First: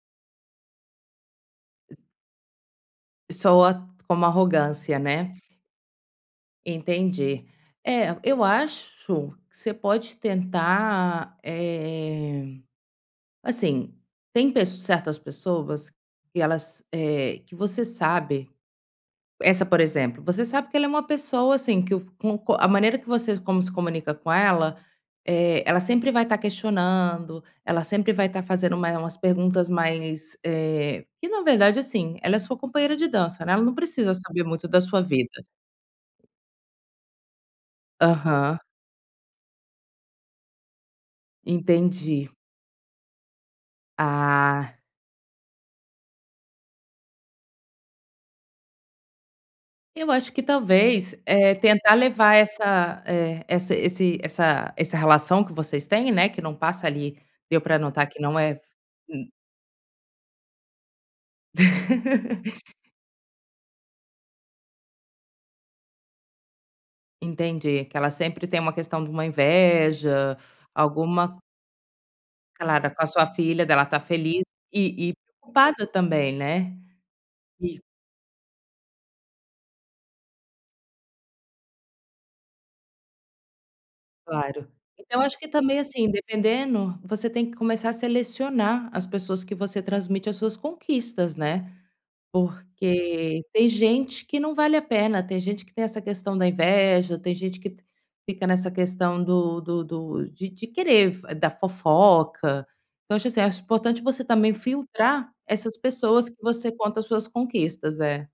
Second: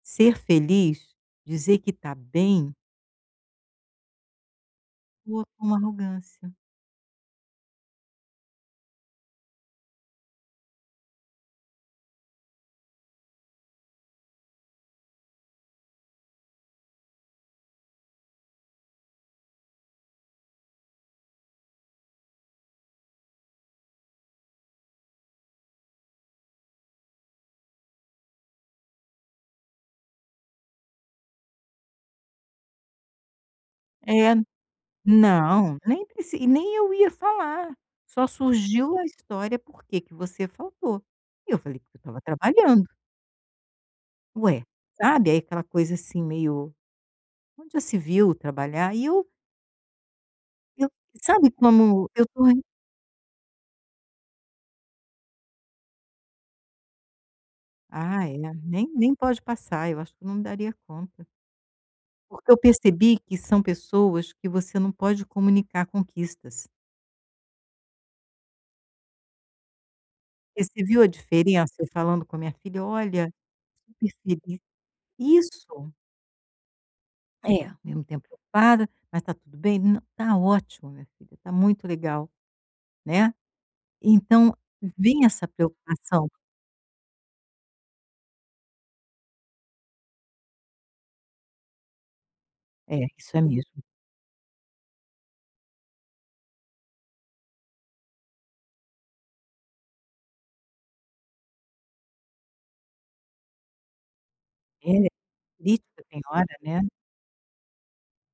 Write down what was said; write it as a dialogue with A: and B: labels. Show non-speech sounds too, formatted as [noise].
A: Ser feliz, dizer que está bem.
B: Soa, como arrogância, né?
A: Soa com arrogância.
B: Entendi. É, eu acho, que você pode tentar, eh, assim, tem pess certas pessoas, que elas, eh, que você sabe, essa por exemplo, você sabe que ela é uma pessoa assim que com co a maneira que você como se comunica com ela, eh, ela sempre vai estar questionando, ela sempre vai estar fazendo uma umas perguntas mais, eh, que na verdade assim, ela é sua companheira de dança não é, ela não precisa
A: Eh,
B: saber muito da sua vida.
A: não, nem preci e nem eu ia falar, só
B: Aham.
A: surgiu a história porque que você faltou, e eu falei: "Porque eu estava
B: Entendi.
A: trabalhando". Ué,
B: Ah.
A: sabe aí aquela coisa assim meio: "Onde já se viu trabalhar", e eu
B: Eu acho que
A: eu
B: talvez,
A: sabe
B: eh, tentar
A: como eu
B: levar
A: estou
B: essa, eh, essa esse essa essa relação que vocês têm, né, que não passa ali, deu para notar que
A: Ah é, e
B: não é
A: nem nem
B: hum.
A: pode passar, acho que eu não daria conta. Porque eu
B: [chuckles]
A: percebi que são pessoas que você não pode comunicar conquistas.
B: Entendi, que ela sempre tem uma questão de uma inveja,
A: Você viu a
B: alguma
A: diferença falando com a minha filha,
B: [unintelligible] com a sua
A: olha,
B: filha dela estar feliz
A: feliz
B: e e preocupada
A: isso.
B: também, né.
A: É, ao
B: Eh.
A: mesmo tempo preocupada, mas está tudo bem, nã tá ótimo minha filha, tá muito legal, né, então
B: Claro, então
A: vem
B: acho que
A: essa
B: também assim
A: preocupação.
B: dependendo, você tem que começar a selecionar as pessoas que você transmite as suas conquistas, né,
A: É, isso é
B: porque tem
A: mesmo.
B: gente que não vale a pena, tem gente que tem essa questão da inveja, tem gente que fica nessa questão do do do de de querer f da fofoca. Então acho assim, acho importante você também
A: É,
B: filtrar essas
A: [unintelligible] tem
B: pessoas que
A: hora,
B: você
A: né.
B: conta as suas conquistas é.